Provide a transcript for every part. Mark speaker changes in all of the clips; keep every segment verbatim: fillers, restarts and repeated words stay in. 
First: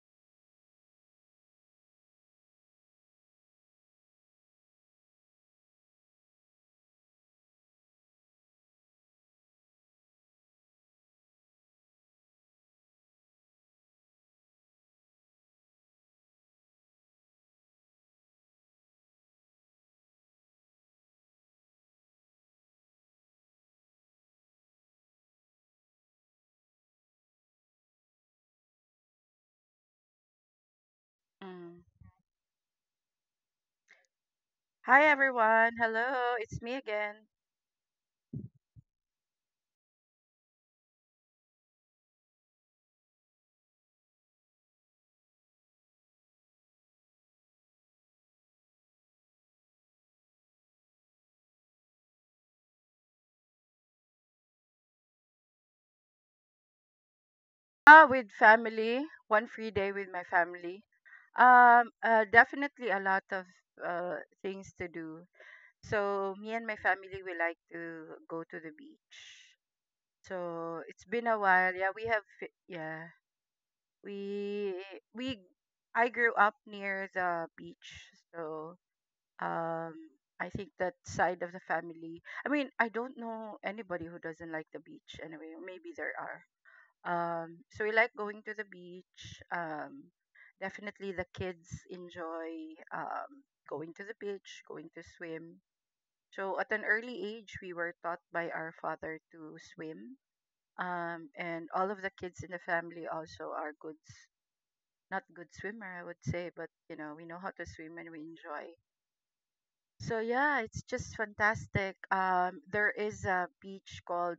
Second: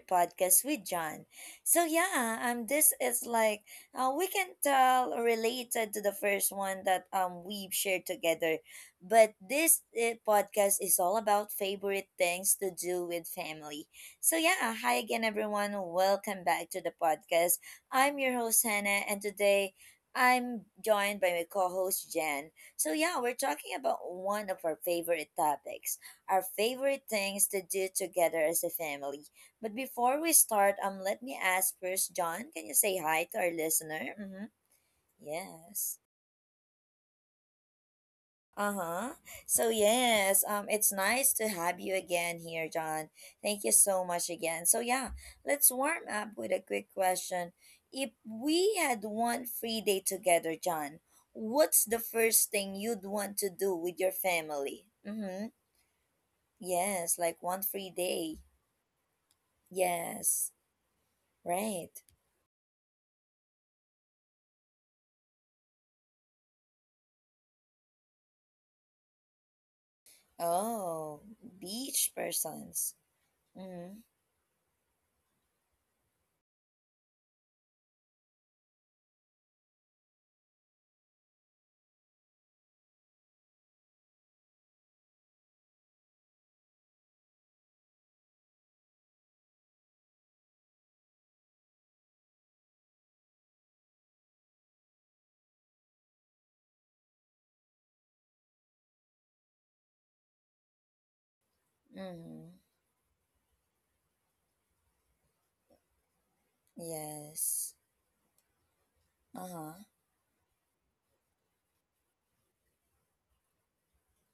Speaker 1: podcast with John. So yeah, um this is like uh, we can tell, related to the first one that um we've shared together. But this uh, podcast is all about favorite things to do with family. So yeah, hi again everyone. Welcome back to the podcast. I'm your host Hannah, and today I'm joined by my co-host Jen. So yeah, we're talking about one of our favorite topics, our favorite things to do together as a family. But before we start, um, let me ask
Speaker 2: Mm.
Speaker 1: first, John, can you say hi to our listener? Mm-hmm.
Speaker 2: Hi everyone.
Speaker 1: Yes.
Speaker 2: Hello, it's me again.
Speaker 1: Uh huh. So yes, um, it's nice to have you again here, John. Thank you so much again. So yeah, let's warm up with a quick question. If we had one free day together, John, what's the first thing you'd want to do with your family? Mm-hmm. Yes, like one free
Speaker 2: Ah, with
Speaker 1: day.
Speaker 2: family, one free day with my
Speaker 1: Yes.
Speaker 2: family. Um,
Speaker 1: Right.
Speaker 2: uh, definitely a lot of uh things to do. So me and my family we like to go to the beach. So it's
Speaker 1: Oh,
Speaker 2: been a while. Yeah, we
Speaker 1: beach
Speaker 2: have. fi-
Speaker 1: persons.
Speaker 2: Yeah,
Speaker 1: Mm-hmm.
Speaker 2: we we I grew up near the beach, so um I think that side of the family. I mean, I don't know anybody who doesn't like the beach anyway. Maybe there are. Um, so we like going to the beach. Um, definitely the kids enjoy um, going to the beach, going to swim. So at an early age, we were taught by our father to swim. Um, and all of the kids in
Speaker 1: Mm-hmm.
Speaker 2: the family also are good, s- not good swimmer, I would say, but you know, we know how to
Speaker 1: Yes.
Speaker 2: swim and we enjoy.
Speaker 1: Uh-huh.
Speaker 2: So yeah, it's just fantastic. Um, there is a beach called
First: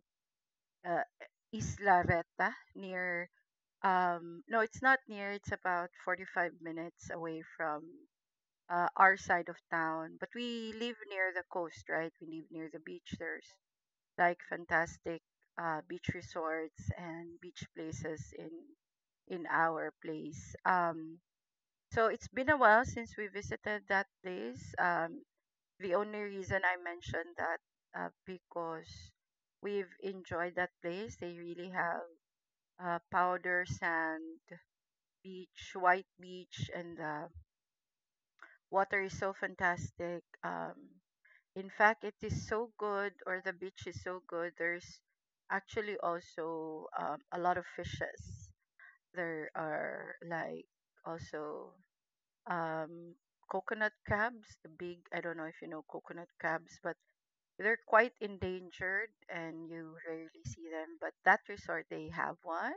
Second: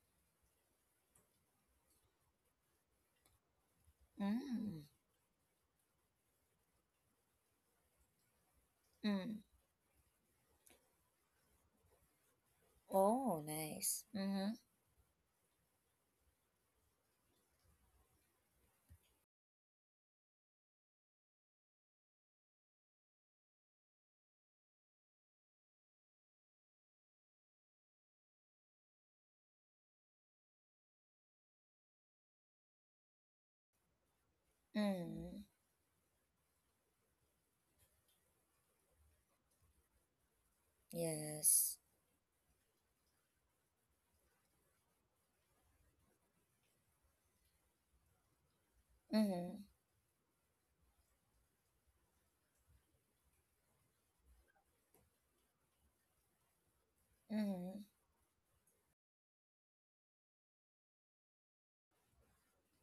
Speaker 2: uh, Isla Reta near. Um, no, it's
Speaker 1: Mm.
Speaker 2: not near. It's about forty-five minutes away from uh, our
Speaker 1: Mm.
Speaker 2: side of town. But we live near the coast, right? We live near the beach.
Speaker 1: Oh,
Speaker 2: There's
Speaker 1: nice.
Speaker 2: like
Speaker 1: Mm-hmm.
Speaker 2: fantastic uh, beach resorts and beach places in in our place. Um, so it's been a while since we visited that place. Um, the only reason I mentioned that uh, because we've enjoyed that place. They really have uh, powder sand
Speaker 1: Mm.
Speaker 2: beach, white beach, and the water is so fantastic. Um, in
Speaker 1: Yes.
Speaker 2: fact, it is so good, or the beach is so good. There's actually also um, a lot of fishes. There
Speaker 1: Mm-hmm.
Speaker 2: are like also um, coconut crabs, the big, I don't know if you know coconut crabs, but
Speaker 1: Mm-hmm.
Speaker 2: they're quite endangered and you rarely see them, but that resort they have one.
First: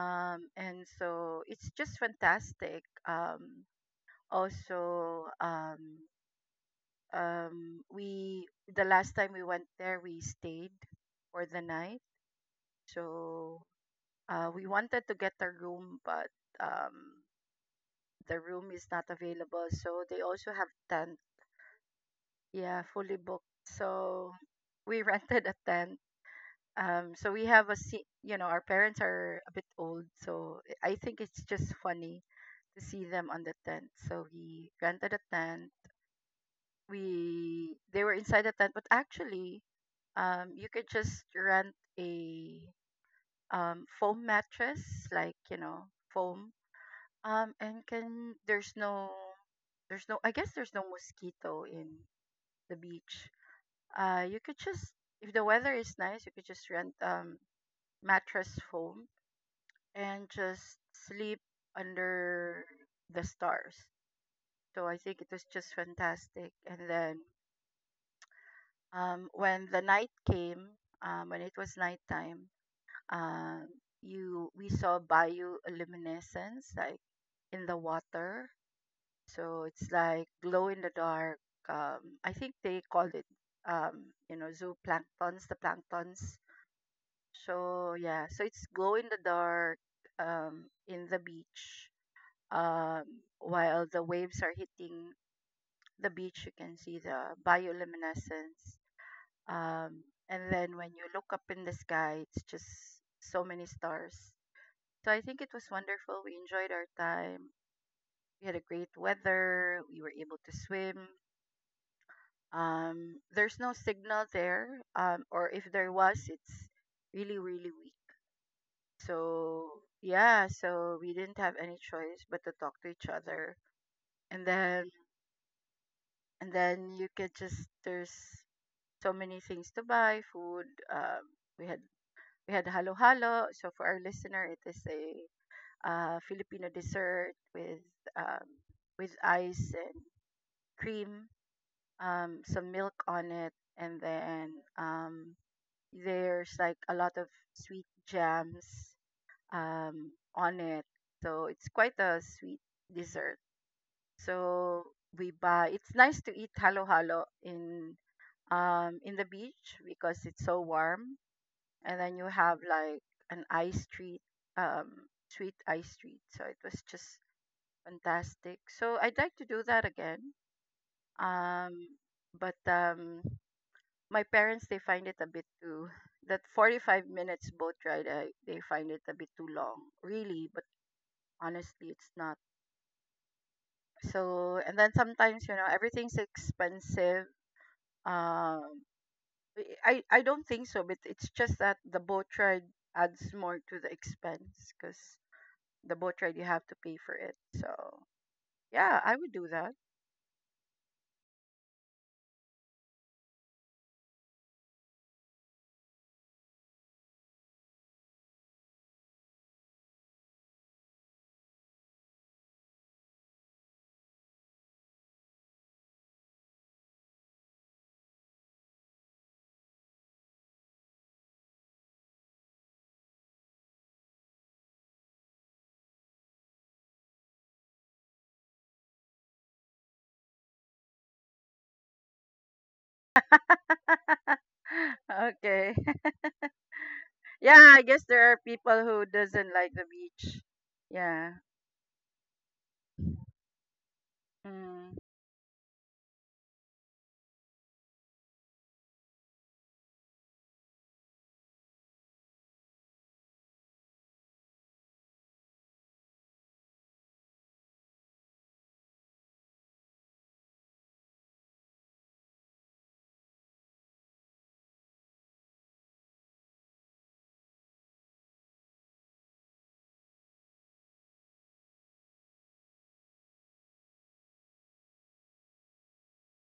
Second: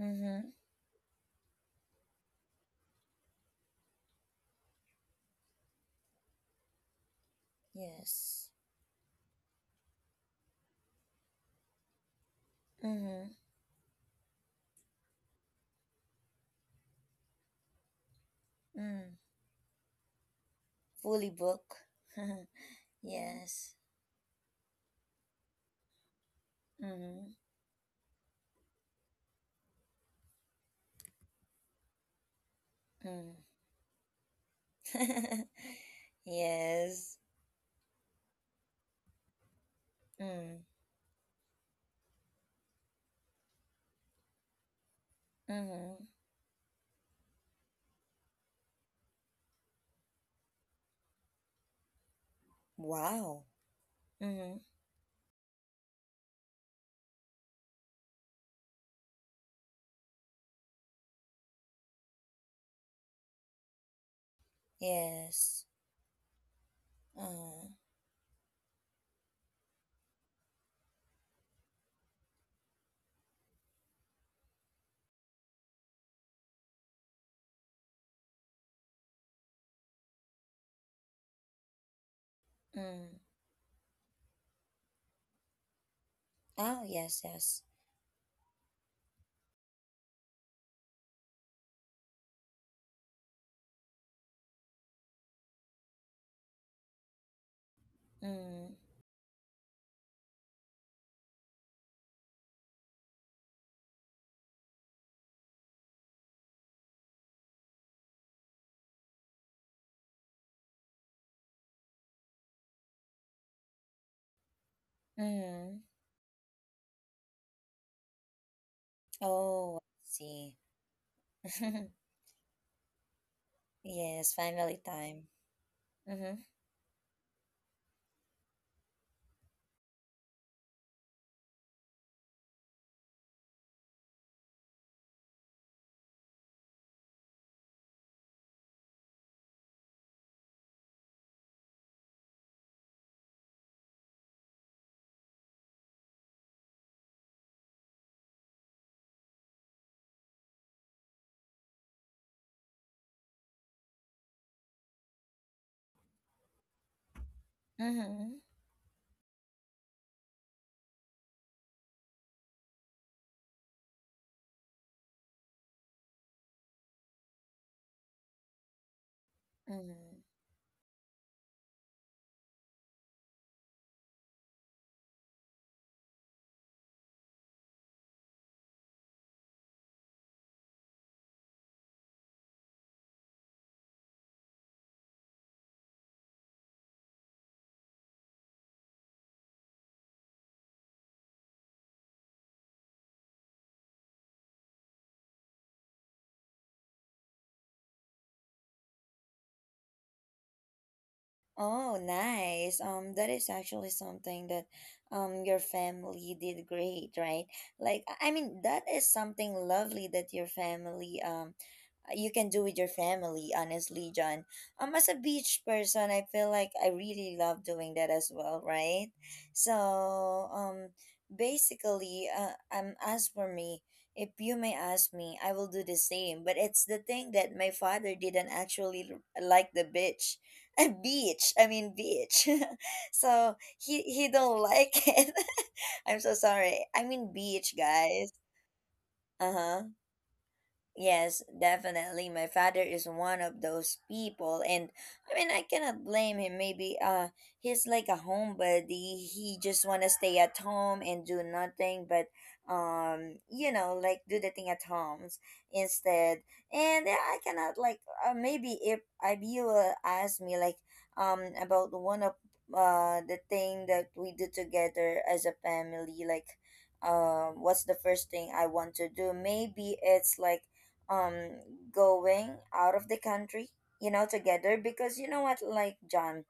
Speaker 1: Mm-hmm.
Speaker 2: and So it's just fantastic. Um also um um we
Speaker 1: Yes.
Speaker 2: The last time we went there we stayed for the night.
Speaker 1: Mm-hmm.
Speaker 2: So uh we wanted to get a room, but um the room is not
Speaker 1: Mm.
Speaker 2: available, so they also have tent.
Speaker 1: Fully book.
Speaker 2: Yeah, fully booked,
Speaker 1: Yes.
Speaker 2: so we rented a tent. Um
Speaker 1: Mm-hmm.
Speaker 2: so we have a se- you know, our parents are a bit old, so I think it's just funny to see them
Speaker 1: Mm.
Speaker 2: on the tent, so we rented a tent.
Speaker 1: Yes.
Speaker 2: We They were inside the tent, but actually um
Speaker 1: Mm.
Speaker 2: you could just rent a um foam mattress, like you know,
Speaker 1: Mm-hmm.
Speaker 2: foam. Um and can There's no, there's no I guess there's no mosquito in the beach.
Speaker 1: Wow.
Speaker 2: Uh you
Speaker 1: Mm-hmm.
Speaker 2: could just, if the weather is nice, you could just rent um mattress foam and just sleep under the stars. So I think it was
Speaker 1: Yes.
Speaker 2: just fantastic. And then
Speaker 1: Uh.
Speaker 2: um, when the night came, um, when it was nighttime, um, you we saw bioluminescence like in the water. So it's like glow in the dark. Um, I think they called
Speaker 1: Mm.
Speaker 2: it, um, you know, zooplanktons, the planktons.
Speaker 1: Oh, yes, yes.
Speaker 2: So yeah, so it's glow in the dark um, in the beach um, while the waves are hitting the beach, you can see the
Speaker 1: Mm,
Speaker 2: bioluminescence. Um, and then when you look up in the sky, it's just so many stars. So I think it was wonderful. We enjoyed our time. We had a great weather. We were able to swim. Um, there's no signal there, um, or if
Speaker 1: mm.
Speaker 2: there was, it's really, really weak.
Speaker 1: Oh, I
Speaker 2: So, yeah,
Speaker 1: see.
Speaker 2: so we didn't have any choice but to talk to each other.
Speaker 1: Yes,
Speaker 2: And
Speaker 1: family
Speaker 2: then
Speaker 1: time. Mm-hmm.
Speaker 2: and then you could just, there's so many things to buy, food. um we had we had halo halo. So for our listener, it is a uh, filipino dessert with um, with ice and cream, um, some milk on it, and then um, there's like a lot of sweet jams um, on it. So it's quite a sweet dessert. So we buy it's nice to eat halo halo in
Speaker 1: Mm-hmm.
Speaker 2: um in the beach because it's so warm, and then you have like an ice treat, um sweet ice treat. So it was just fantastic, so I'd like to do that
Speaker 1: Mm-hmm.
Speaker 2: again. Um but um My parents, they find it a bit too, that forty-five minutes boat ride, I, they find it a bit too long really, but honestly it's not. So and then sometimes, you know, everything's expensive. Um I I don't think so, but it's just that the boat ride adds more to the expense because the boat ride you have to pay for it. So yeah, I would do that.
Speaker 1: Oh, nice. Um, that is actually something that um your family did great, right? Like I I mean, that is something lovely that your family um you can do with your family, honestly, John. Um, as a beach person, I feel like I really love doing that as well, right? So, um, basically, uh, um, as for me, if you may ask me, I will do the same. But it's the thing that my father didn't actually l- like the beach. Beach, I mean, beach. so he he don't like it.
Speaker 2: Okay.
Speaker 1: I'm so sorry, I mean,
Speaker 2: Yeah,
Speaker 1: beach
Speaker 2: I guess there are
Speaker 1: guys.
Speaker 2: people who doesn't like the
Speaker 1: Uh-huh.
Speaker 2: beach. Yeah.
Speaker 1: Yes, definitely. My father is one of those people, and
Speaker 2: Mm,
Speaker 1: I mean, I cannot blame him. Maybe uh, he's like a homebody. He just wanna stay at home and do nothing, but um, you know, like do the thing at homes instead. And uh, I cannot like uh, maybe if if you uh, ask me like um about one of uh the thing that we do together as a family, like um, what's the first thing I want to do? Maybe it's like um going out of the country, you know, together, because you know what, like John,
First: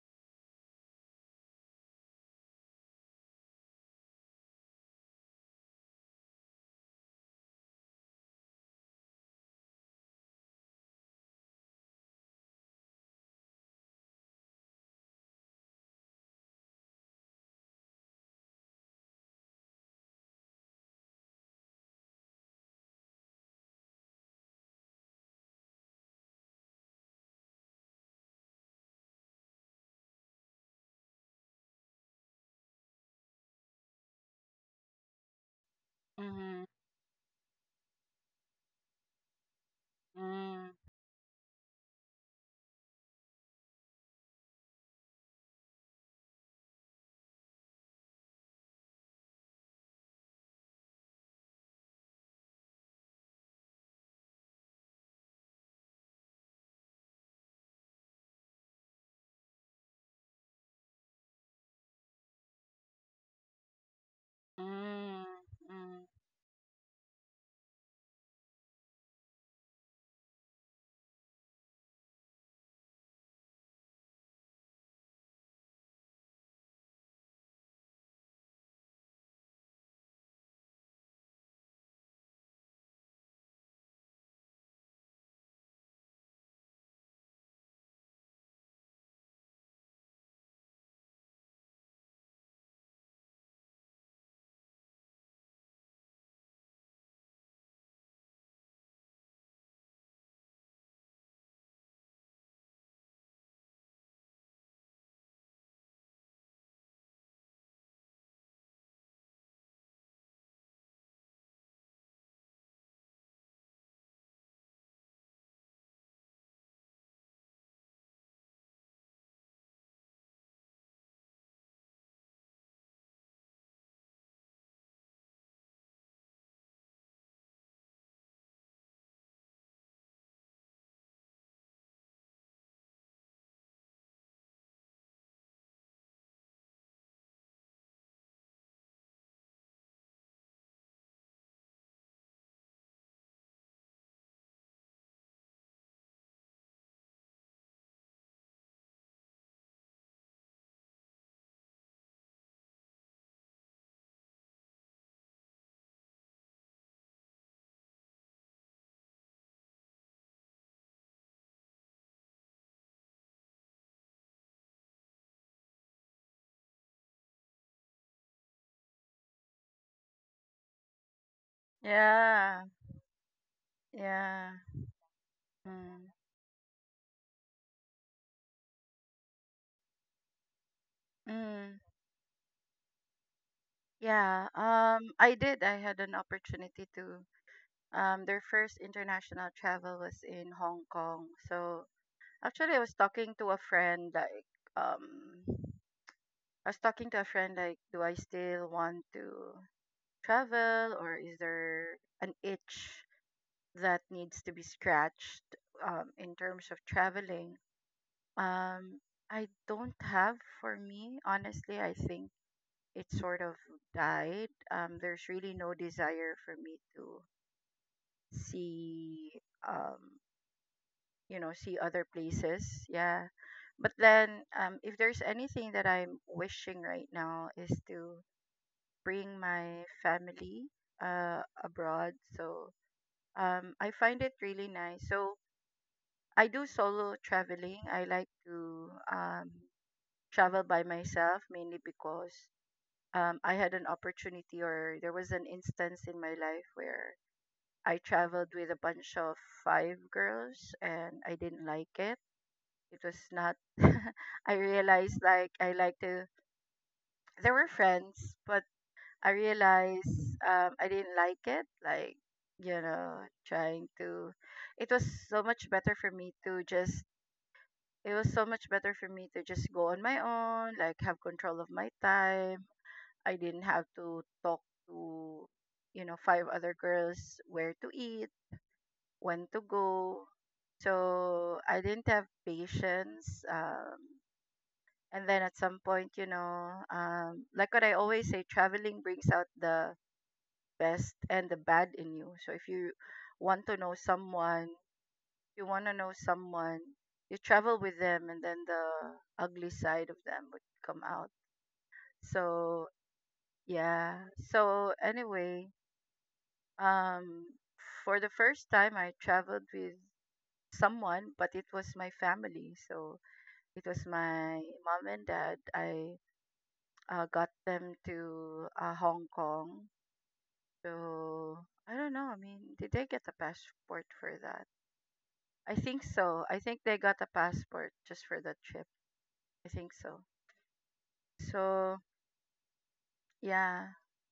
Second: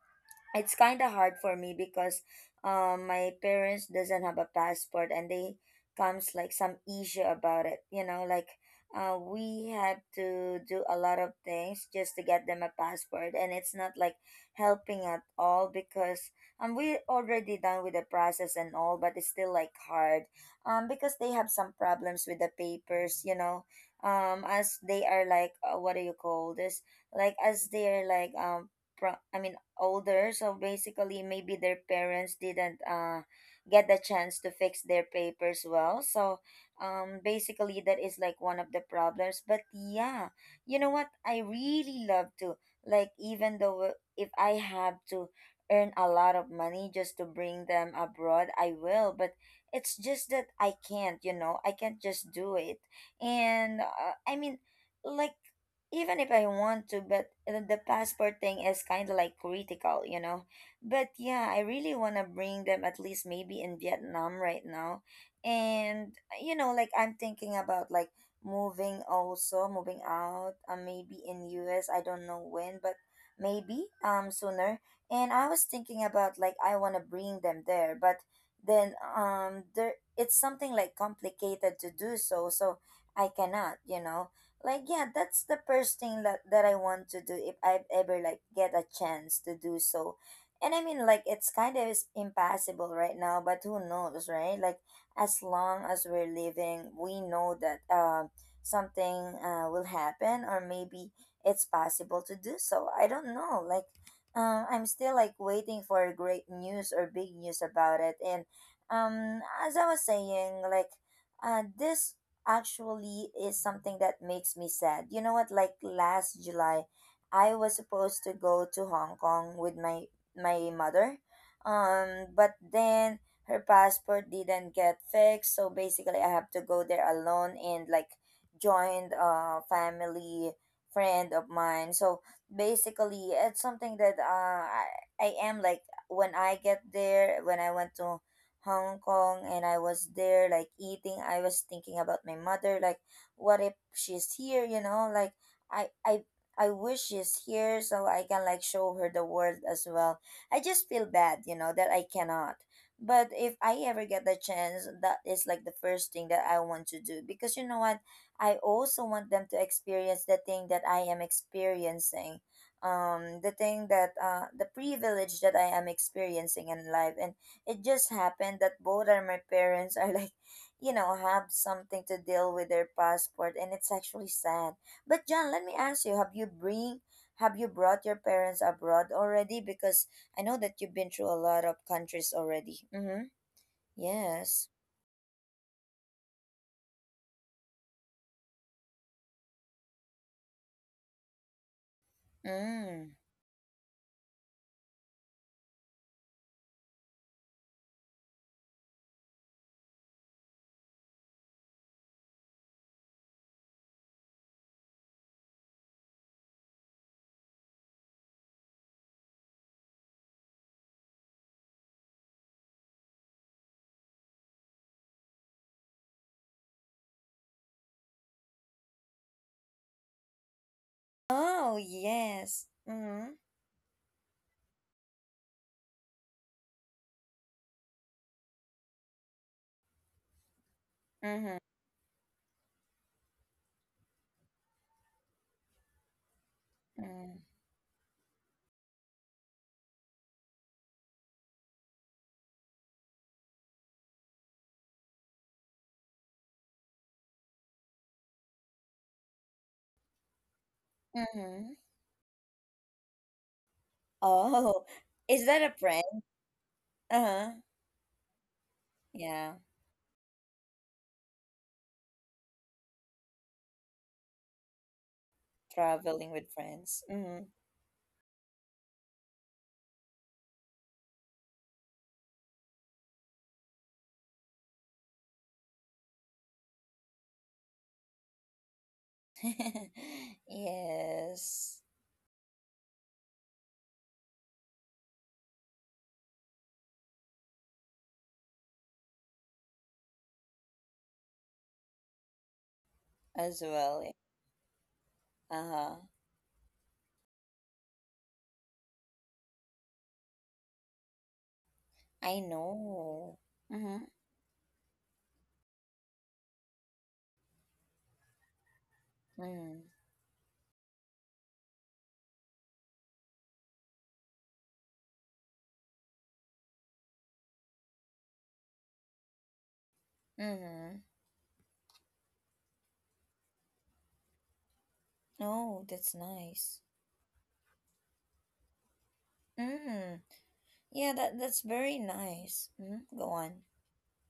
Speaker 1: it's kind of hard for me because um my parents doesn't have a passport and they comes like some issue about it, you know, like uh, we have to do a lot of things just to get them a passport, and it's not like helping at all because um we already done with the process and all, but it's still like hard um because they have some problems with the papers, you know, um as they are like uh, what do you call this, like as they're like um pro- I mean older, so basically maybe their parents didn't uh get the chance to fix their papers well, so
Speaker 2: mm,
Speaker 1: um basically that is like one of the problems. But yeah,
Speaker 2: mm,
Speaker 1: you know what, I really love to, like, even though if I have to earn a lot of money just to bring them abroad, I will. But it's just that I can't, you know, I can't just do it. And uh, I mean, like, even if I want to, but uh, the passport thing is kind of like critical, you know. But yeah, I really want to bring them at least maybe in Vietnam right now.
Speaker 2: mm, mm.
Speaker 1: And, you know, like I'm thinking about like moving also, moving out, uh, maybe in U. S. I don't know when, but maybe um sooner. And I was thinking about like I want to bring them there, but then um there it's something like complicated to do so, so I cannot, you know, like yeah, that's the first thing that, that I want to do if I ever like get a chance to do so. And I mean, like, it's kind of is impossible right now, but who knows, right? Like as long as we're living, we know that um something uh, will happen, or maybe it's possible to do so. I don't know, like um I'm still like waiting for great news or big news about it. And um as I was saying, like uh this actually is something that makes me sad. You know what? Like last July, I was supposed to go to Hong Kong with my my mother, um, but then her passport didn't get fixed, so basically I have to go there alone and like joined a family friend of mine. So basically, it's something that uh, I I am like, when I get there, when I went to Hong Kong, and I was there like eating, I was thinking about my mother like, what if she's here, you know? Like I I I wish she's here so I can like show her the world as well. I just feel bad, you know, that I cannot. But if I ever get the chance, that is like the first thing that I want to do, because you know what? I also want them to experience the thing that I am experiencing, um the thing that uh the privilege that I am experiencing in life. And it just happened that both are my parents are like, you know, have something to deal
Speaker 2: Yeah,
Speaker 1: with their passport, and it's actually
Speaker 2: yeah.
Speaker 1: sad. But John, let me ask
Speaker 2: Mm,
Speaker 1: you: Have you bring, have you brought your parents abroad already? Because I know that you've been through a lot of
Speaker 2: mm.
Speaker 1: countries already. Mm-hmm.
Speaker 2: Yeah,
Speaker 1: Yes.
Speaker 2: um, I did. I had an opportunity to. Um, their first international travel was in Hong Kong. So actually, I was
Speaker 1: Mm.
Speaker 2: talking to a friend like, um, I was talking to a friend like, do I still want to travel, or is there an itch that needs to be scratched um, in terms of traveling? Um, I don't have, for me, honestly. I think it sort of died. Um, there's really no desire for me to see um you know,
Speaker 1: Oh
Speaker 2: see other
Speaker 1: yes.
Speaker 2: places. Yeah,
Speaker 1: Mm-hmm.
Speaker 2: but then um if there's anything that I'm wishing right now, is to bring my family uh
Speaker 1: Mm-hmm.
Speaker 2: abroad. So um I find it really nice. So I do solo
Speaker 1: Mm.
Speaker 2: traveling. I like to um travel by myself, mainly because um I had an opportunity, or there was an instance in my life where I traveled with a bunch of five girls, and I didn't
Speaker 1: Mm-hmm.
Speaker 2: like it. It was not. I
Speaker 1: Oh,
Speaker 2: realized
Speaker 1: is
Speaker 2: like
Speaker 1: that
Speaker 2: I
Speaker 1: a
Speaker 2: like
Speaker 1: friend?
Speaker 2: to,
Speaker 1: Uh-huh.
Speaker 2: there were friends, but I
Speaker 1: Yeah,
Speaker 2: realized um I didn't like it. Like, you know, trying to, it was so much better for
Speaker 1: traveling
Speaker 2: me
Speaker 1: with
Speaker 2: to
Speaker 1: friends.
Speaker 2: just,
Speaker 1: Mm-hmm.
Speaker 2: it was so much better for me to just go on my own, like have control of my time. I didn't have to talk to, you know, five other girls, where to eat, when to go. So I
Speaker 1: Yes,
Speaker 2: didn't have patience. Um and then at some point, you know, um, like what I always say, traveling brings out the best and the bad in you. So if you
Speaker 1: as
Speaker 2: want to know
Speaker 1: well.
Speaker 2: someone, you want to
Speaker 1: Uh,
Speaker 2: know someone you travel with them, and then the ugly side of them would come out.
Speaker 1: I
Speaker 2: So
Speaker 1: know. Mm-hmm.
Speaker 2: yeah. So anyway, um for the first time, I traveled
Speaker 1: Mm.
Speaker 2: with someone, but it was my family. So it was my mom and dad. I uh, Got them to uh, Hong Kong.
Speaker 1: Mm-hmm.
Speaker 2: So I don't know. I mean, did they get a passport for that? I
Speaker 1: Oh,
Speaker 2: think
Speaker 1: that's
Speaker 2: so. I
Speaker 1: nice.
Speaker 2: think they got a passport just for that trip. I think
Speaker 1: Mm.
Speaker 2: so.
Speaker 1: Yeah, that that's very
Speaker 2: So
Speaker 1: nice. Mm, go on.
Speaker 2: yeah.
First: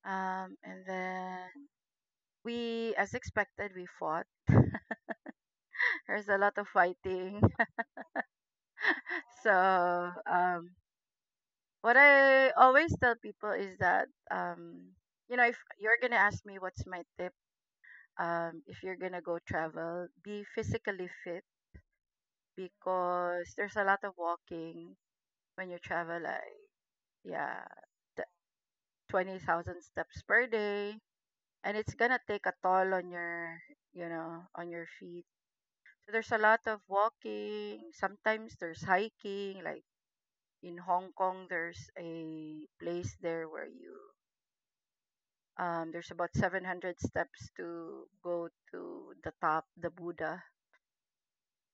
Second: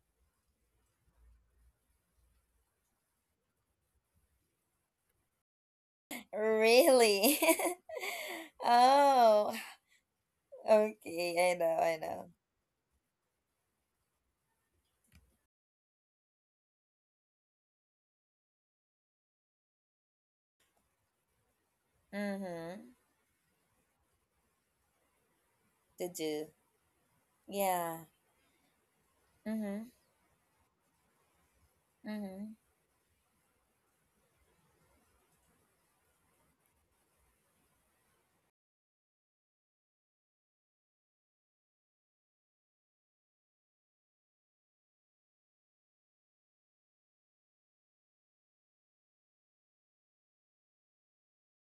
Speaker 2: Um, and then we, as expected, we fought. There's a lot of
Speaker 1: Really?
Speaker 2: fighting.
Speaker 1: Oh,
Speaker 2: So um,
Speaker 1: okay. I know.
Speaker 2: what
Speaker 1: I know.
Speaker 2: I always tell people is that, um, you know, if you're gonna ask me what's my tip, um, if you're gonna go travel, be physically fit,
Speaker 1: Mm-hmm.
Speaker 2: because there's a lot of walking when you
Speaker 1: To
Speaker 2: travel.
Speaker 1: do.
Speaker 2: Like, yeah,
Speaker 1: Yeah.
Speaker 2: th- twenty thousand
Speaker 1: Mm-hmm.
Speaker 2: steps per day, and it's gonna take
Speaker 1: Mm-hmm.
Speaker 2: a toll on your, you know, on your feet. So there's a lot of walking. Sometimes there's hiking. Like in Hong Kong, there's a place there where you, um, there's about seven hundred steps to go to the top, the Buddha.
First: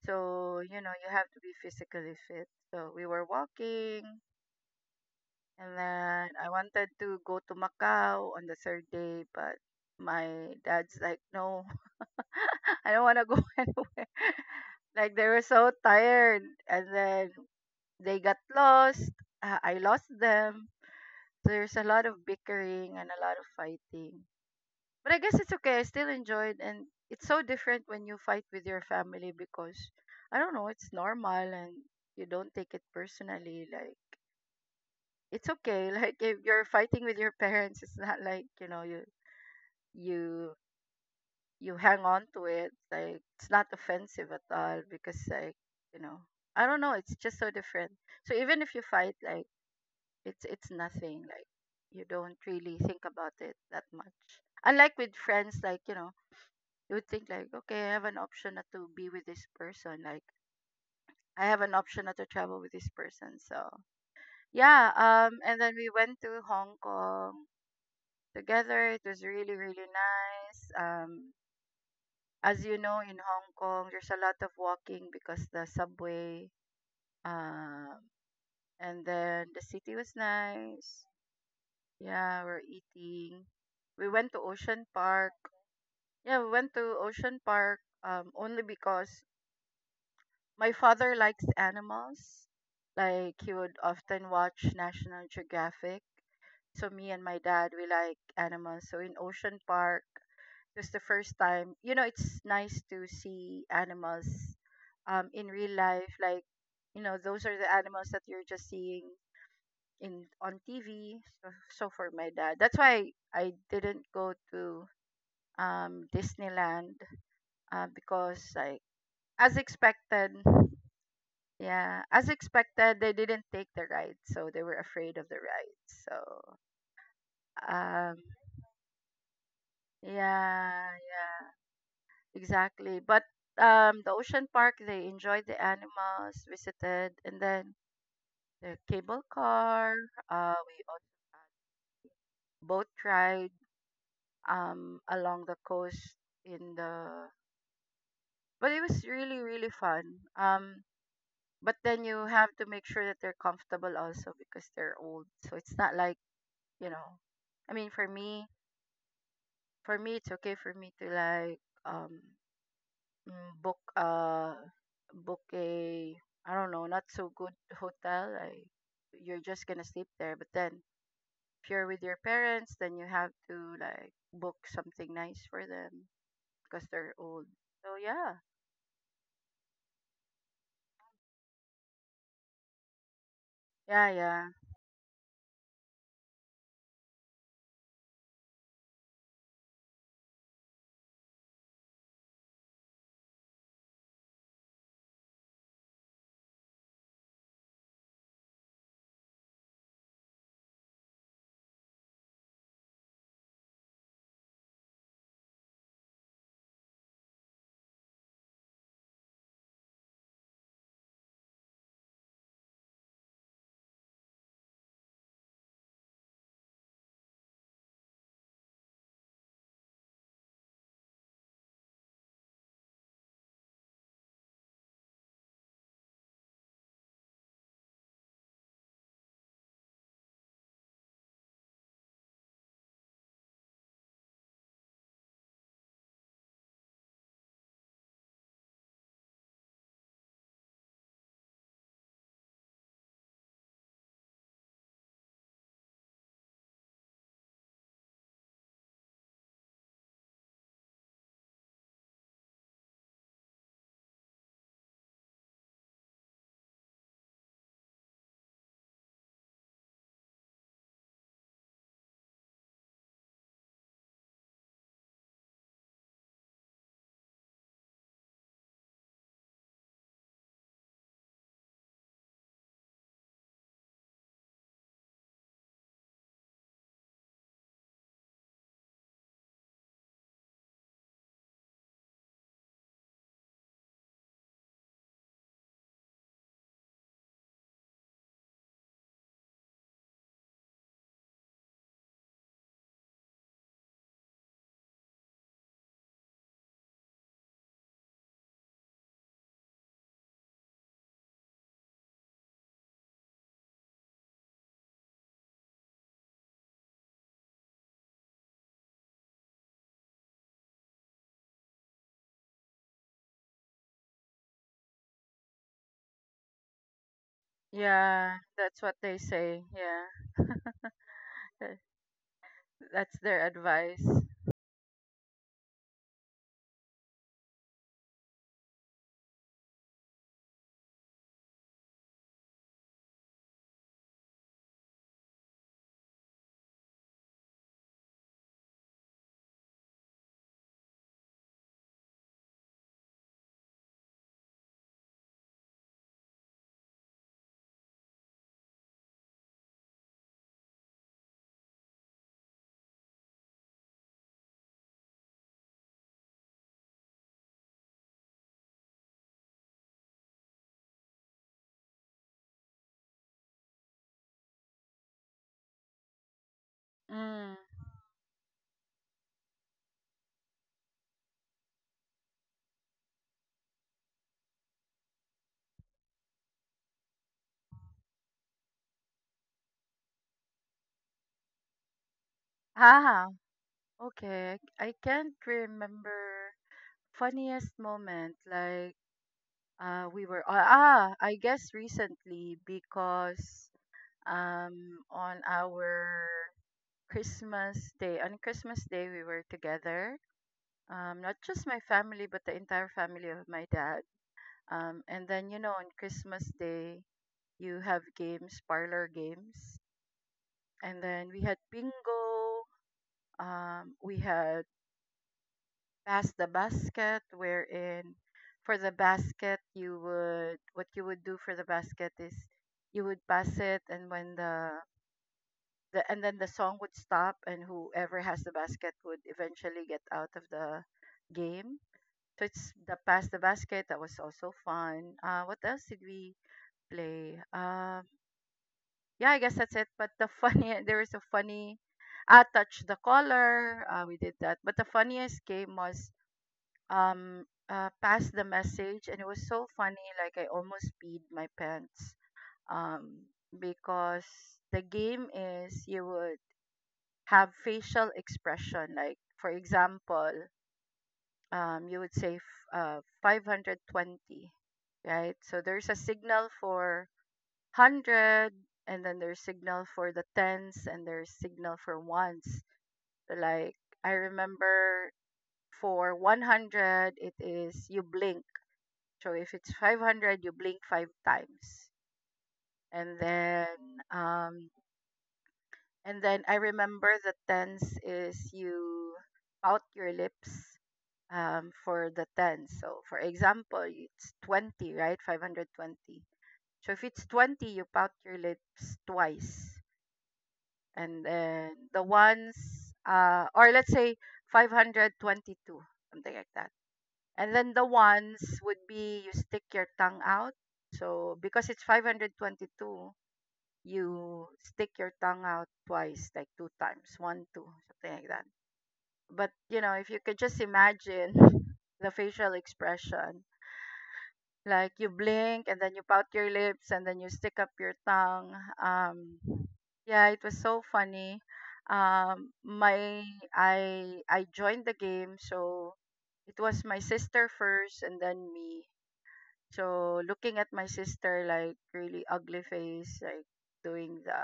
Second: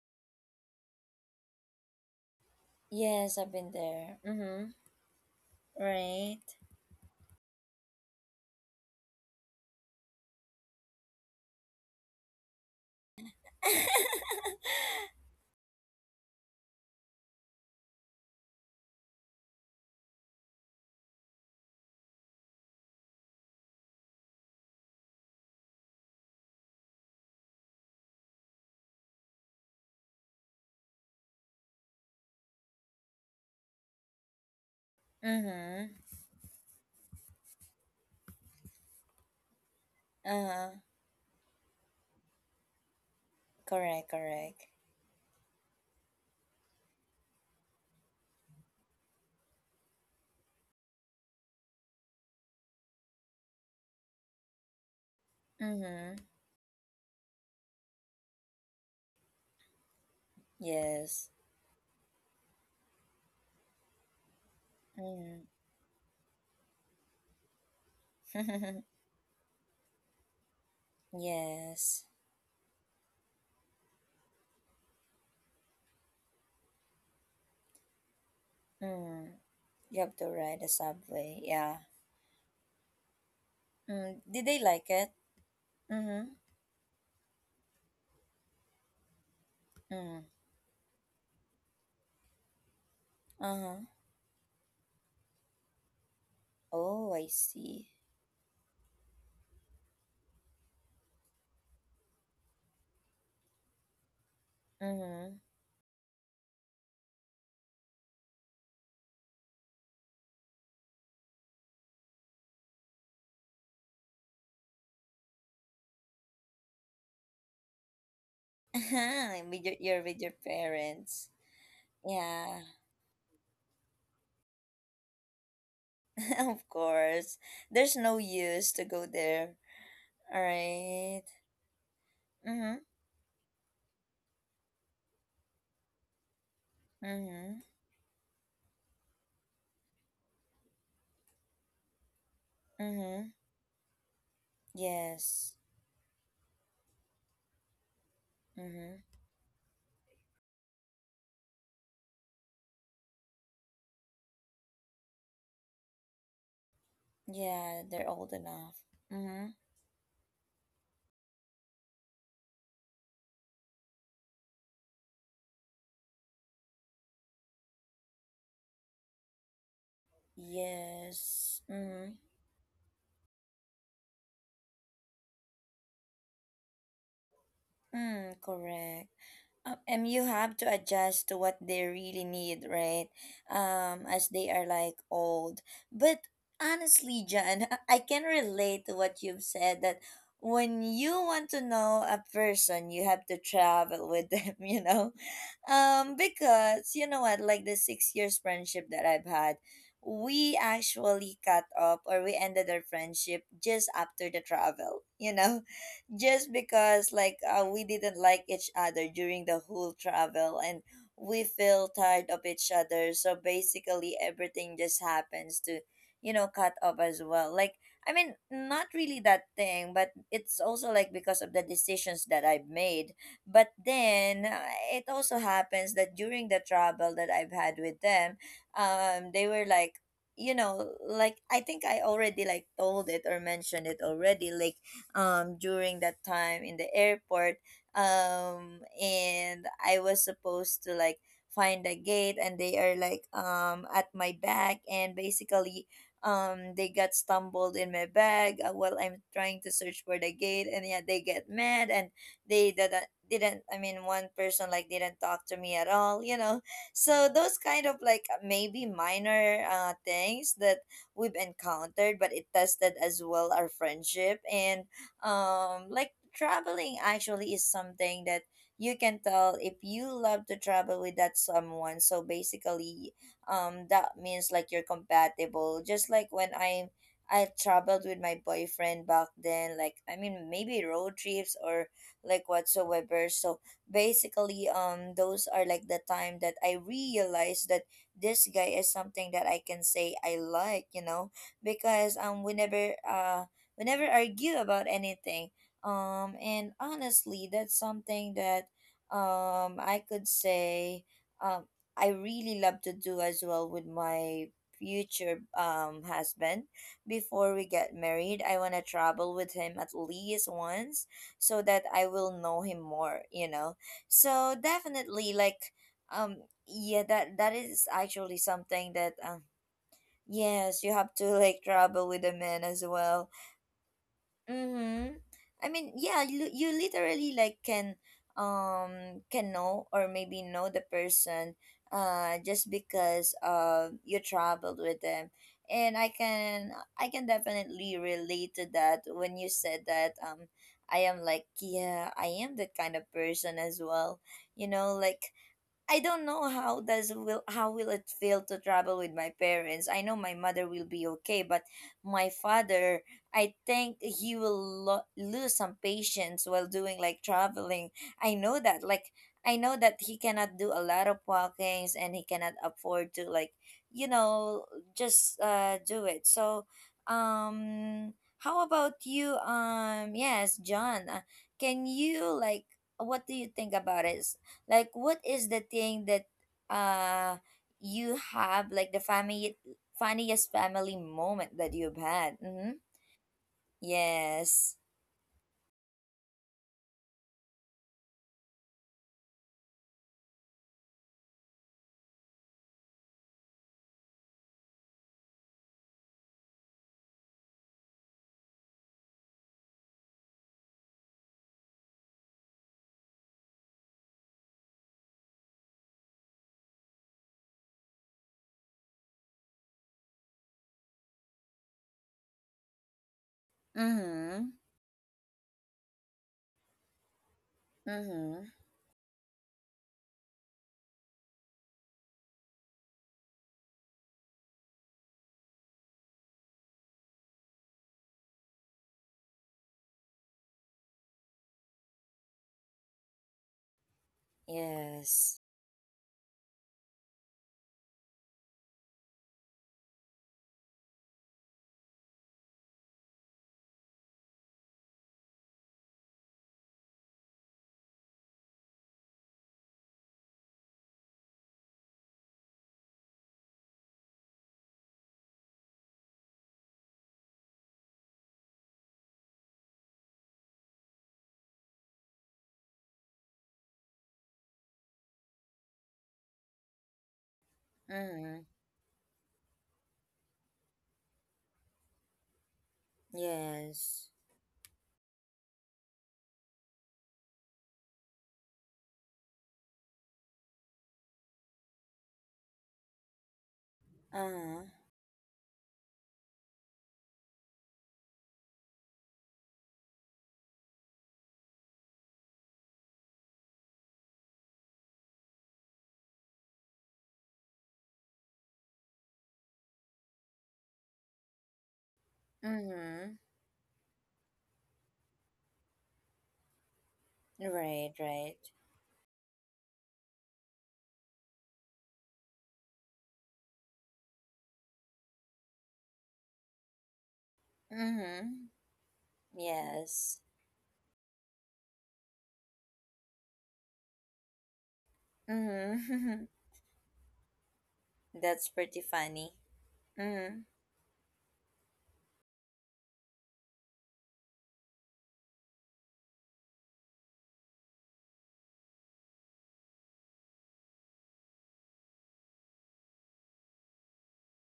Speaker 2: So, you know, you have to be physically fit. So we were
Speaker 1: Yes, I've been there.
Speaker 2: walking,
Speaker 1: Mm-hmm.
Speaker 2: and then
Speaker 1: Right.
Speaker 2: I wanted to go to Macau on the third day, but my dad's like, no, I don't want to go anywhere. Like they were so tired, and then they got lost. Uh, I lost them. So there's a lot of bickering and a lot of fighting. But I guess it's okay. I still enjoyed, and it's so different when you fight with your family, because I don't know, it's normal, and you don't take it personally. Like it's okay.
Speaker 1: Mm-hmm.
Speaker 2: Like if you're fighting with your parents, it's not like, you know, you you
Speaker 1: Uh-huh.
Speaker 2: you hang on to it. Like it's not
Speaker 1: Correct,
Speaker 2: offensive at
Speaker 1: correct.
Speaker 2: all, because like, you know, I don't know. It's just so different. So even if you fight, like it's it's nothing. Like you don't really think about it that much. Unlike with friends, like, you know,
Speaker 1: Mm-hmm.
Speaker 2: you would think like, okay, I have an option not to be with this person. Like
Speaker 1: Yes.
Speaker 2: I have an option not to travel with this person. So yeah, um,
Speaker 1: Mm.
Speaker 2: and then we went to Hong Kong together. It was really really nice. Um,
Speaker 1: Yes.
Speaker 2: as you know, in Hong Kong, there's a lot of walking because the subway. Um, and
Speaker 1: Mm.
Speaker 2: then the city
Speaker 1: You
Speaker 2: was
Speaker 1: have to ride a
Speaker 2: nice.
Speaker 1: subway. Yeah.
Speaker 2: Yeah, we're eating. We
Speaker 1: Mm.
Speaker 2: went to
Speaker 1: Did they
Speaker 2: Ocean
Speaker 1: like it?
Speaker 2: Park.
Speaker 1: Mm-hmm.
Speaker 2: Yeah, we went to Ocean Park um only because
Speaker 1: Mm.
Speaker 2: my father likes animals. Like he would
Speaker 1: Uh-huh.
Speaker 2: often watch National Geographic. So me
Speaker 1: Oh,
Speaker 2: and
Speaker 1: I
Speaker 2: my dad, we
Speaker 1: see.
Speaker 2: like animals. So in Ocean Park, it was the first time. You know, it's nice to see animals um
Speaker 1: Mm-hmm.
Speaker 2: in real life. Like, you know, those are the animals that you're just seeing in on T V. So, so for my dad. That's why I didn't go to um Disneyland uh, because like as
Speaker 1: With your, you're with your
Speaker 2: expected.
Speaker 1: parents.
Speaker 2: Yeah, as
Speaker 1: Yeah.
Speaker 2: expected, they didn't take the ride, so they were afraid of the ride. So,
Speaker 1: Of course. There's
Speaker 2: um,
Speaker 1: no use to go there. All
Speaker 2: yeah,
Speaker 1: right.
Speaker 2: yeah,
Speaker 1: Mm-hmm.
Speaker 2: exactly. But um, the ocean park, they enjoyed the animals, visited, and
Speaker 1: Mm-hmm.
Speaker 2: then the cable car. Uh, we also had boat
Speaker 1: Mm-hmm.
Speaker 2: ride um along the
Speaker 1: Yes.
Speaker 2: coast in the. But it
Speaker 1: Mm-hmm.
Speaker 2: was really really fun. Um, but then you have to make sure that they're comfortable also because they're old, so it's not like you know i
Speaker 1: Yeah,
Speaker 2: mean for
Speaker 1: they're old
Speaker 2: me,
Speaker 1: enough. Mm-hmm.
Speaker 2: for me it's okay for me to like um mm, book uh book a, I don't know, not so good hotel like you're just gonna sleep there. But then
Speaker 1: Yes.
Speaker 2: if you're with
Speaker 1: Mm-hmm.
Speaker 2: your parents then you have to like book something nice for them because they're old, so yeah
Speaker 1: Mm, correct. Uh, and you have to adjust to what they really need, right?
Speaker 2: yeah
Speaker 1: Um, as
Speaker 2: yeah
Speaker 1: they are like old. But honestly, John, I can relate to what you've said that when you want to know a person, you have to travel with them, you know? Um, because you know what, like the six years friendship that I've had, we actually cut off, or we ended our friendship just after the travel, you know? Just because like uh, we didn't like each other during the whole travel, and we feel tired of each other, so basically everything just happens to, you know, cut off as well. Like, I mean, not really that thing, but it's also like because of the decisions that I've made. But then uh, it also happens that during the travel that I've had with them, um they were like, you know, like I think I already like told it or mentioned it already, like um, during that time in the airport. Um, and I was supposed to like find a gate, and they are like um, at my back, and basically um they got stumbled in my bag uh, while I'm trying to search for the gate, and yeah, they get mad, and they didn't didn't I mean, one person like didn't talk to me at all, you know. So those kind of like maybe minor uh things that we've encountered, but it tested as well our friendship. And um like traveling actually is something that you can tell if you love to travel with that someone. So basically um that means like you're compatible, just like when i i traveled with my boyfriend back then, like I mean maybe road trips or like whatsoever. So basically um those are like the time that I realized that this guy is something that I can say I like, you know, because um we never uh we never argue about anything. Um, and honestly, that's something that um, I could say um, I really love to do as well with my future um, husband. Before we get married, I want to travel with him at least once, so that I will know him more, you know? So definitely, like, um, yeah, that that is
Speaker 2: yeah,
Speaker 1: actually
Speaker 2: that's what
Speaker 1: something
Speaker 2: they
Speaker 1: that, um,
Speaker 2: say. Yeah,
Speaker 1: yes, you have to like
Speaker 2: Th-
Speaker 1: travel with a man as
Speaker 2: that's
Speaker 1: well.
Speaker 2: their advice.
Speaker 1: Mm-hmm. I mean, yeah, you, you literally like can um can know, or maybe know the person uh just because uh you traveled with them. And I can I can definitely relate to that when you said that um I am like yeah, I am that kind of person as well. You know, like I don't know how does will how will it feel to travel with my parents. I know my mother will be okay, but my father, I think he will lo- lose some patience while doing like traveling. I know that like I know that he cannot do a lot of walkings and he cannot afford to like you know just uh do it. So
Speaker 2: Mm.
Speaker 1: um how about you um yes John, uh, can you like what do you think about it, like, what is the thing that uh you have like the family funniest family moment that you've had? Mm-hmm.
Speaker 2: Ah, okay,
Speaker 1: Yes.
Speaker 2: i I can't remember. Funniest moment, like uh, we were ah, ah, I guess recently because um on our Christmas day on Christmas day we were together. Um, not just my family but the entire family of my dad. Um, and then you know on Christmas day you have games, parlor games, and then we had bingo. Um, we
Speaker 1: Mm-hmm.
Speaker 2: had pass the basket wherein
Speaker 1: Mm-hmm.
Speaker 2: for the basket you would, what you would do for the basket is you would pass it. And when the, the and then the song would stop and whoever has the basket would eventually get out of the game. So it's the pass the basket that was also fun. Uh,
Speaker 1: Yes.
Speaker 2: what else did we play? Um, yeah, I guess that's it. But the funny there was a funny uh, touch the collar, uh, we did that. But the funniest game was um uh, passed the message, and it was so funny like I almost peed my pants. um because the game is you would have facial expression, like for example um you would say f- uh five hundred twenty, right? So there's a signal for
Speaker 1: Mm-hmm.
Speaker 2: one hundred, and then there's signal for the tens, and there's signal for ones. Like, I
Speaker 1: Yes.
Speaker 2: remember for one hundred it is you blink. So if it's five hundred, you blink five times. And then,
Speaker 1: Uh-huh.
Speaker 2: um, and then I remember the tens is you pout your lips um, for the ten. So for example, it's twenty, right? five hundred twenty. So if it's twenty, you pout your lips twice. And then the ones,
Speaker 1: Mm-hmm.
Speaker 2: uh, or let's say five twenty-two, something like that. And then the
Speaker 1: Right, right.
Speaker 2: ones would be you stick your tongue out. So because it's five twenty-two, you stick your tongue out twice, like two times, one, two, something like that.
Speaker 1: Mm-hmm.
Speaker 2: But you know, if you
Speaker 1: Yes.
Speaker 2: could just imagine the facial expression, like you blink and then you pout
Speaker 1: Mm-hmm.
Speaker 2: your lips and then you stick up your
Speaker 1: That's
Speaker 2: tongue.
Speaker 1: pretty funny.
Speaker 2: Um, yeah, it
Speaker 1: Mm-hmm.
Speaker 2: was so funny. Um, my I I joined the game, so it was my sister first and then me. So looking at my sister like really ugly face like doing the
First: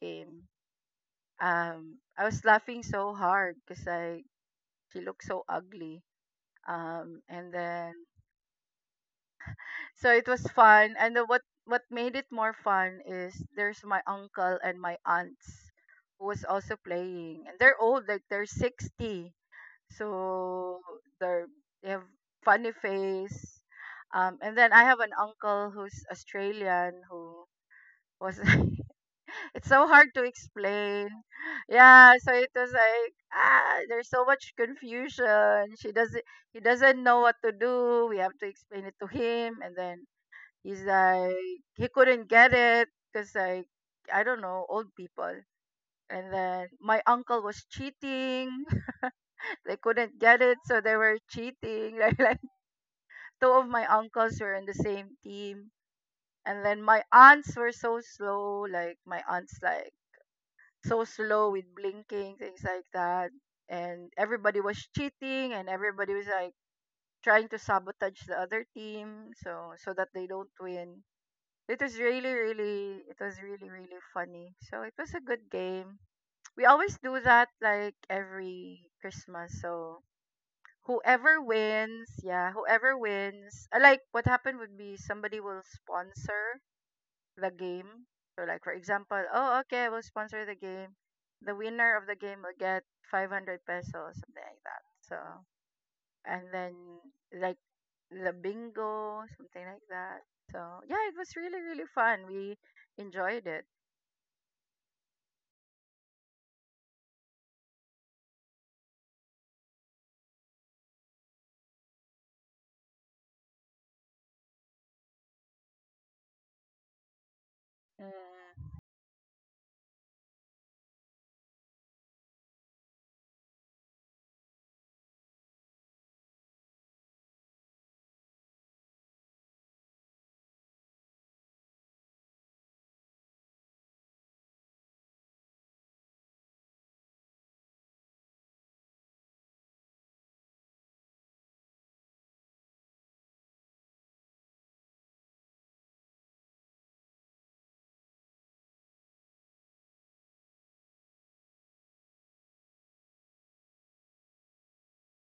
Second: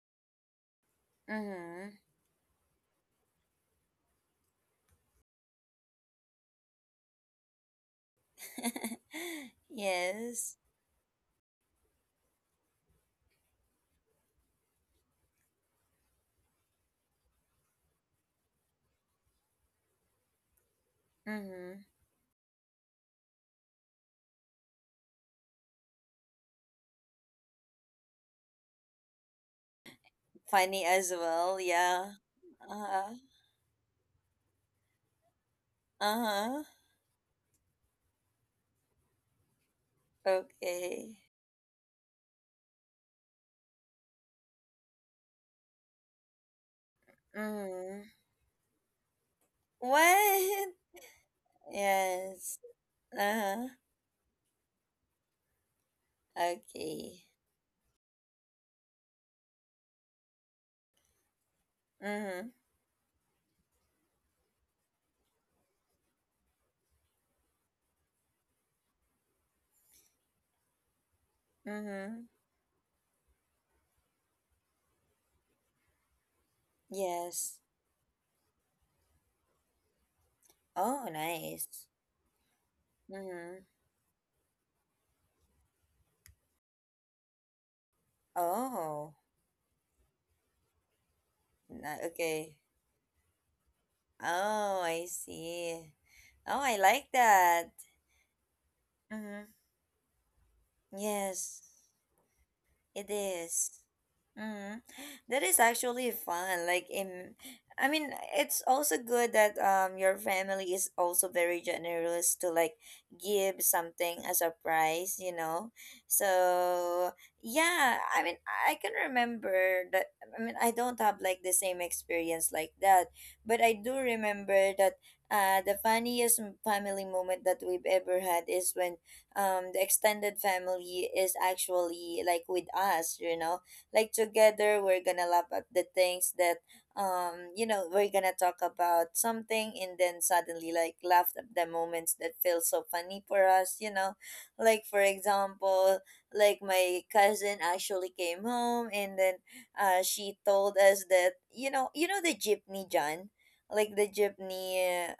Speaker 2: game, um,
Speaker 1: Mm-hmm.
Speaker 2: I was laughing so hard because I she looked so ugly. Um, and then so it was
Speaker 1: Yes.
Speaker 2: fun. And then what what made it more fun is there's my uncle and my aunts who was also playing, and they're old like they're sixty, so they're
Speaker 1: Mm-hmm.
Speaker 2: they have funny face. Um, and then I have an uncle who's Australian who was it's so hard to
Speaker 1: Funny
Speaker 2: explain.
Speaker 1: as well, yeah.
Speaker 2: Yeah, so it was
Speaker 1: Uh-huh.
Speaker 2: like ah, there's so much confusion. She doesn't he
Speaker 1: Uh-huh.
Speaker 2: doesn't know what to do. We have to explain it to him, and then he's
Speaker 1: Okay.
Speaker 2: like he couldn't get it because like I don't know, old people. And then my uncle was
Speaker 1: Mm.
Speaker 2: cheating. They couldn't
Speaker 1: What?
Speaker 2: get it, so they were cheating. Like, like
Speaker 1: Yes.
Speaker 2: two
Speaker 1: Uh-huh.
Speaker 2: of my uncles were in the same team. And then my
Speaker 1: Okay.
Speaker 2: aunts were so slow. Like my aunts like so slow with blinking,
Speaker 1: Mm-hmm.
Speaker 2: things like that. And everybody was cheating and everybody was like trying to sabotage the other team so so that they don't win. It was
Speaker 1: Mm-hmm.
Speaker 2: really, really it was really, really funny. So it was a good game. We always do that
Speaker 1: Yes.
Speaker 2: like every Christmas. So
Speaker 1: Oh,
Speaker 2: whoever
Speaker 1: nice.
Speaker 2: wins, yeah, whoever
Speaker 1: Mm-hmm.
Speaker 2: wins. uh, Like what happened would be somebody will sponsor the game. So like for
Speaker 1: Oh.
Speaker 2: example, oh okay, we'll sponsor the game. The winner
Speaker 1: Ni-
Speaker 2: of the game
Speaker 1: okay.
Speaker 2: will get five hundred pesos, something like
Speaker 1: Oh,
Speaker 2: that.
Speaker 1: I
Speaker 2: So
Speaker 1: see.
Speaker 2: and
Speaker 1: Oh,
Speaker 2: then
Speaker 1: I like
Speaker 2: like
Speaker 1: that.
Speaker 2: the bingo,
Speaker 1: Mm-hmm.
Speaker 2: something like that. So yeah, it was really
Speaker 1: Yes.
Speaker 2: really fun. We
Speaker 1: It
Speaker 2: enjoyed it.
Speaker 1: is. Mm. That is actually fun. Like in, I mean, it's also good that um your family is also very generous to like give something as a prize, you know. So yeah, I mean,
Speaker 2: Mm.
Speaker 1: I can remember that. I mean, I don't have like the same experience like that, but I do remember that. Uh, the funniest m- family moment that we've ever had is when um the extended family is actually like with us, you know, like together we're gonna laugh at the things that um you know we're gonna talk about something and then suddenly like laugh at the moments that feel so funny for us, you know, like for example, like my cousin actually came home and then uh she told us that you know, you know the jeepney John, like the jeepney, uh,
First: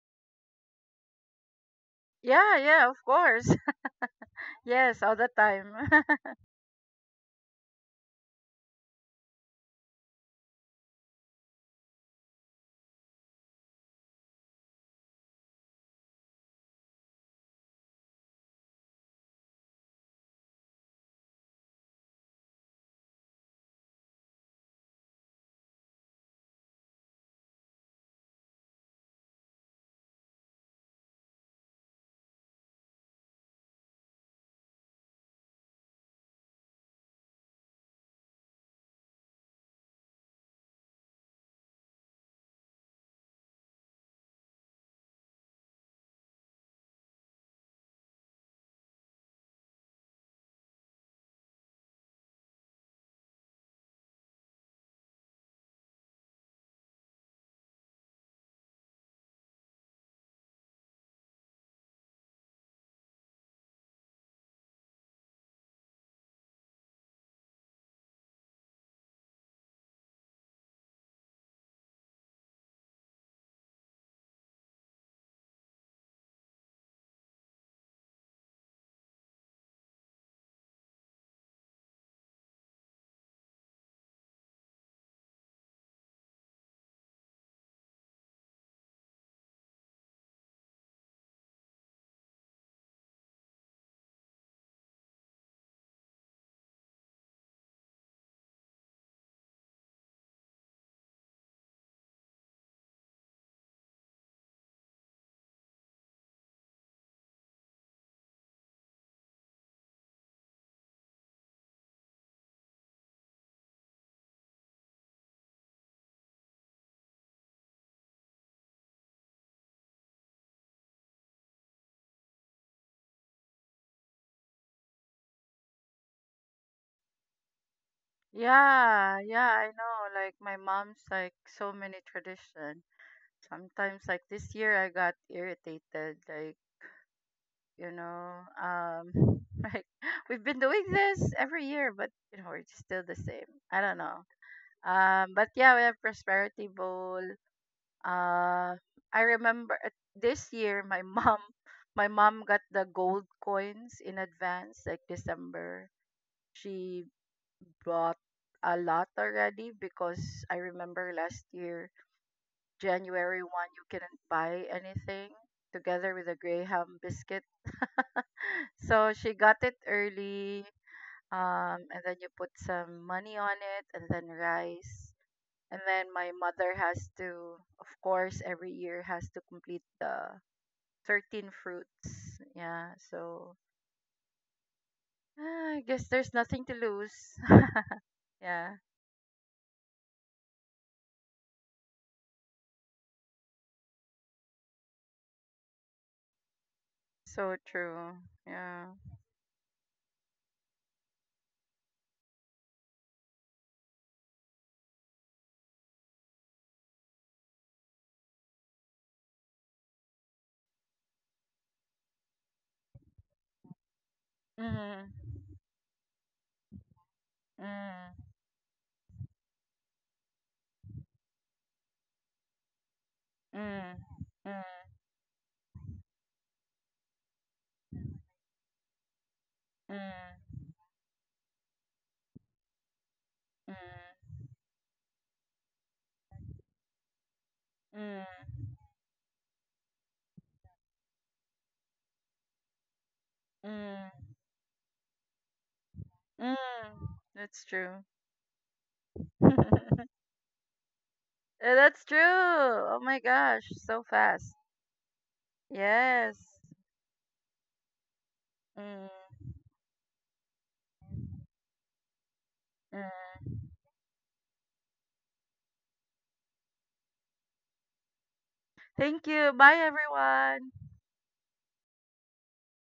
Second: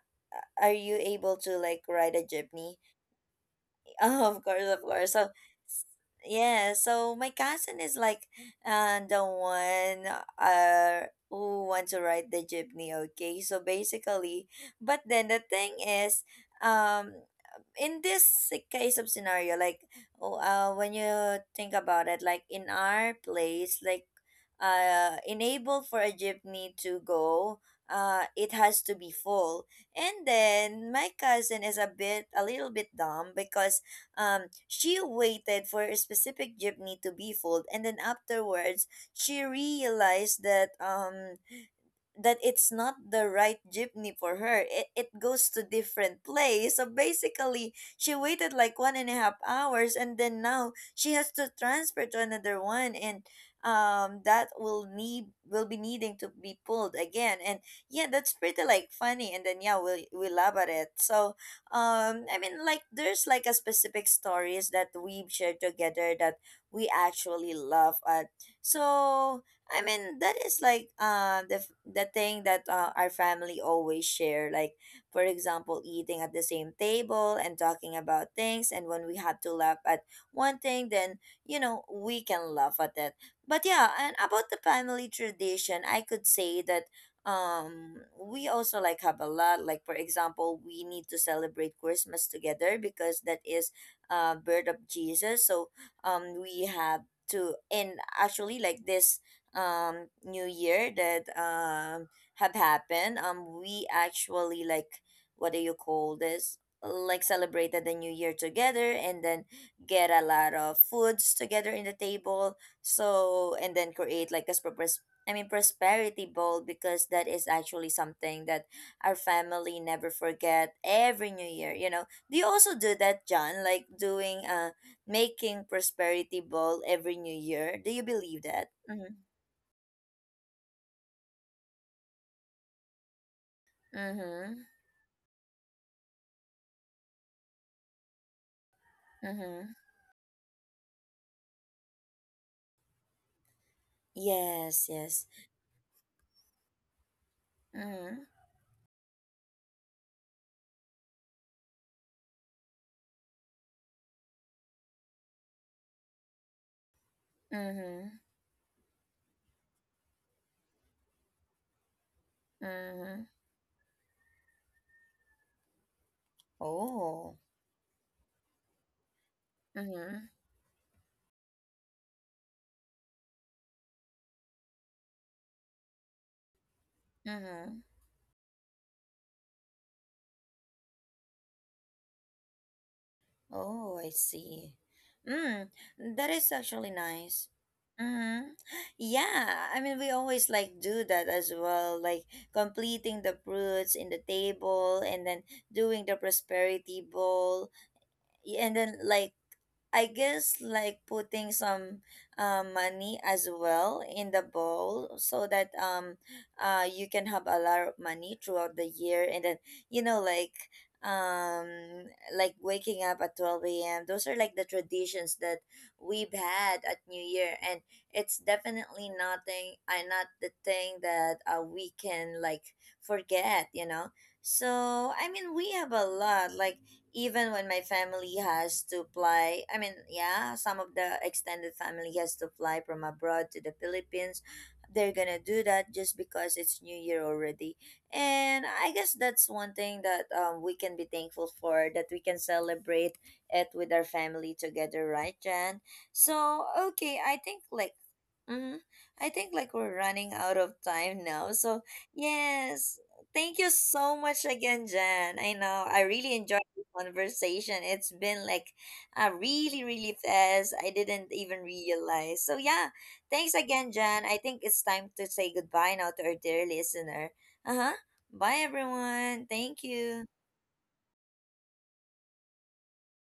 Speaker 1: are you able to like ride a
Speaker 2: Yeah,
Speaker 1: jeepney?
Speaker 2: yeah, of course.
Speaker 1: Oh, of course, of
Speaker 2: Yes,
Speaker 1: course.
Speaker 2: all
Speaker 1: So,
Speaker 2: the time.
Speaker 1: s- yeah, so my cousin is like uh, the one uh, who wants to ride the jeepney, okay? So basically, but then the thing is, um, in this si- case of scenario, like oh, uh, when you think about it, like in our place, like uh, enable for a jeepney to go, uh, it has to be full. And then my cousin is a bit, a little bit dumb because um, she waited for a specific jeepney to be full, and then afterwards, she realized that um that it's not the right jeepney for her. It, it goes to different place. So basically, she waited like one and a half hours, and then now she has to transfer to another one, and um, that will need will be needing to be pulled again. And yeah, that's pretty like funny. And then yeah, we we laugh at it. So um, I mean, like there's like a specific stories that we shared together that we actually laugh at. So I mean, that is like uh, the f- the thing that uh, our family always share. Like, for example, eating at the same table and talking about things. And when we have to laugh at one thing, then you know we can laugh at it. But yeah, and about the family tradition, I could say that um we also like have a lot. Like for example, we need to celebrate Christmas together because that is uh birth of Jesus. So um we have to, and actually like this um new year that um have happened, um we actually like what do you call this, like celebrated the new year together and then get a lot of foods together in the table, so and then create like this purpose, I mean prosperity bowl, because that is actually something that our family never forget every new year, you know. Do you also do that, John? Like doing uh making prosperity bowl every new year? Do you believe that? Mm-hmm.
Speaker 2: Yeah, yeah, I know. Like my mom's like so many tradition. Sometimes like this
Speaker 1: Mhm.
Speaker 2: year I got irritated like you know um
Speaker 1: Mhm.
Speaker 2: like we've been doing this every year but you know we're still the same, I don't know.
Speaker 1: Yes, yes.
Speaker 2: Um, but yeah, we have prosperity bowl.
Speaker 1: Mhm.
Speaker 2: Uh i remember uh, this year my mom my mom got the gold coins in advance, like december she
Speaker 1: Mhm.
Speaker 2: bought a lot already because I remember last year
Speaker 1: Mhm.
Speaker 2: january first you couldn't buy anything together with a graham
Speaker 1: Oh.
Speaker 2: biscuit, so she got it
Speaker 1: Mhm.
Speaker 2: early. Um, and then you put some money on it, and then rice. And then my mother has to,
Speaker 1: Mhm.
Speaker 2: of course, every year has to complete the thirteen fruits. Yeah, so
Speaker 1: Oh, I see. Mm,
Speaker 2: ah, I guess
Speaker 1: that
Speaker 2: there's
Speaker 1: is
Speaker 2: nothing to
Speaker 1: actually
Speaker 2: lose.
Speaker 1: nice. Mhm.
Speaker 2: Yeah,
Speaker 1: Yeah, I mean, we always like do that as well, like completing the fruits in the table and then doing the prosperity
Speaker 2: so
Speaker 1: bowl,
Speaker 2: true.
Speaker 1: y- and
Speaker 2: Yeah.
Speaker 1: then like I guess like putting some uh, money as well in the bowl so that um uh you can have a lot of money throughout the year and then you know, like um like waking up at twelve a m, those are like the
Speaker 2: Mm,
Speaker 1: traditions that we've had at New Year, and
Speaker 2: mm,
Speaker 1: it's definitely nothing I, uh, not the thing that uh, we can like forget, you
Speaker 2: mm,
Speaker 1: know.
Speaker 2: mm,
Speaker 1: So I mean, we have a lot, like even when my family has to fly, I mean yeah,
Speaker 2: mm,
Speaker 1: some of the extended family has to fly from abroad to the Philippines. They're gonna do that just because it's new year already,
Speaker 2: mm,
Speaker 1: and
Speaker 2: mm,
Speaker 1: I guess that's one thing that um, we can be thankful for, that we can celebrate it with our
Speaker 2: mm,
Speaker 1: family together, right, Jan?
Speaker 2: mm.
Speaker 1: So okay, I think
Speaker 2: That's
Speaker 1: like
Speaker 2: true.
Speaker 1: Mm-hmm. I think like we're running out of time now.
Speaker 2: Uh,
Speaker 1: So,
Speaker 2: that's true.
Speaker 1: yes,
Speaker 2: Oh my
Speaker 1: thank you
Speaker 2: gosh, so
Speaker 1: so much
Speaker 2: fast.
Speaker 1: again, Jan. I know I really enjoyed
Speaker 2: Yes.
Speaker 1: the conversation. It's been like
Speaker 2: Mm,
Speaker 1: a really, really fast. I didn't even realize. So, yeah, thanks
Speaker 2: mm.
Speaker 1: again, Jan. I think it's time to say goodbye now to our dear listener. Uh huh. Bye,
Speaker 2: Thank
Speaker 1: everyone.
Speaker 2: you. Bye,
Speaker 1: Thank you.
Speaker 2: everyone.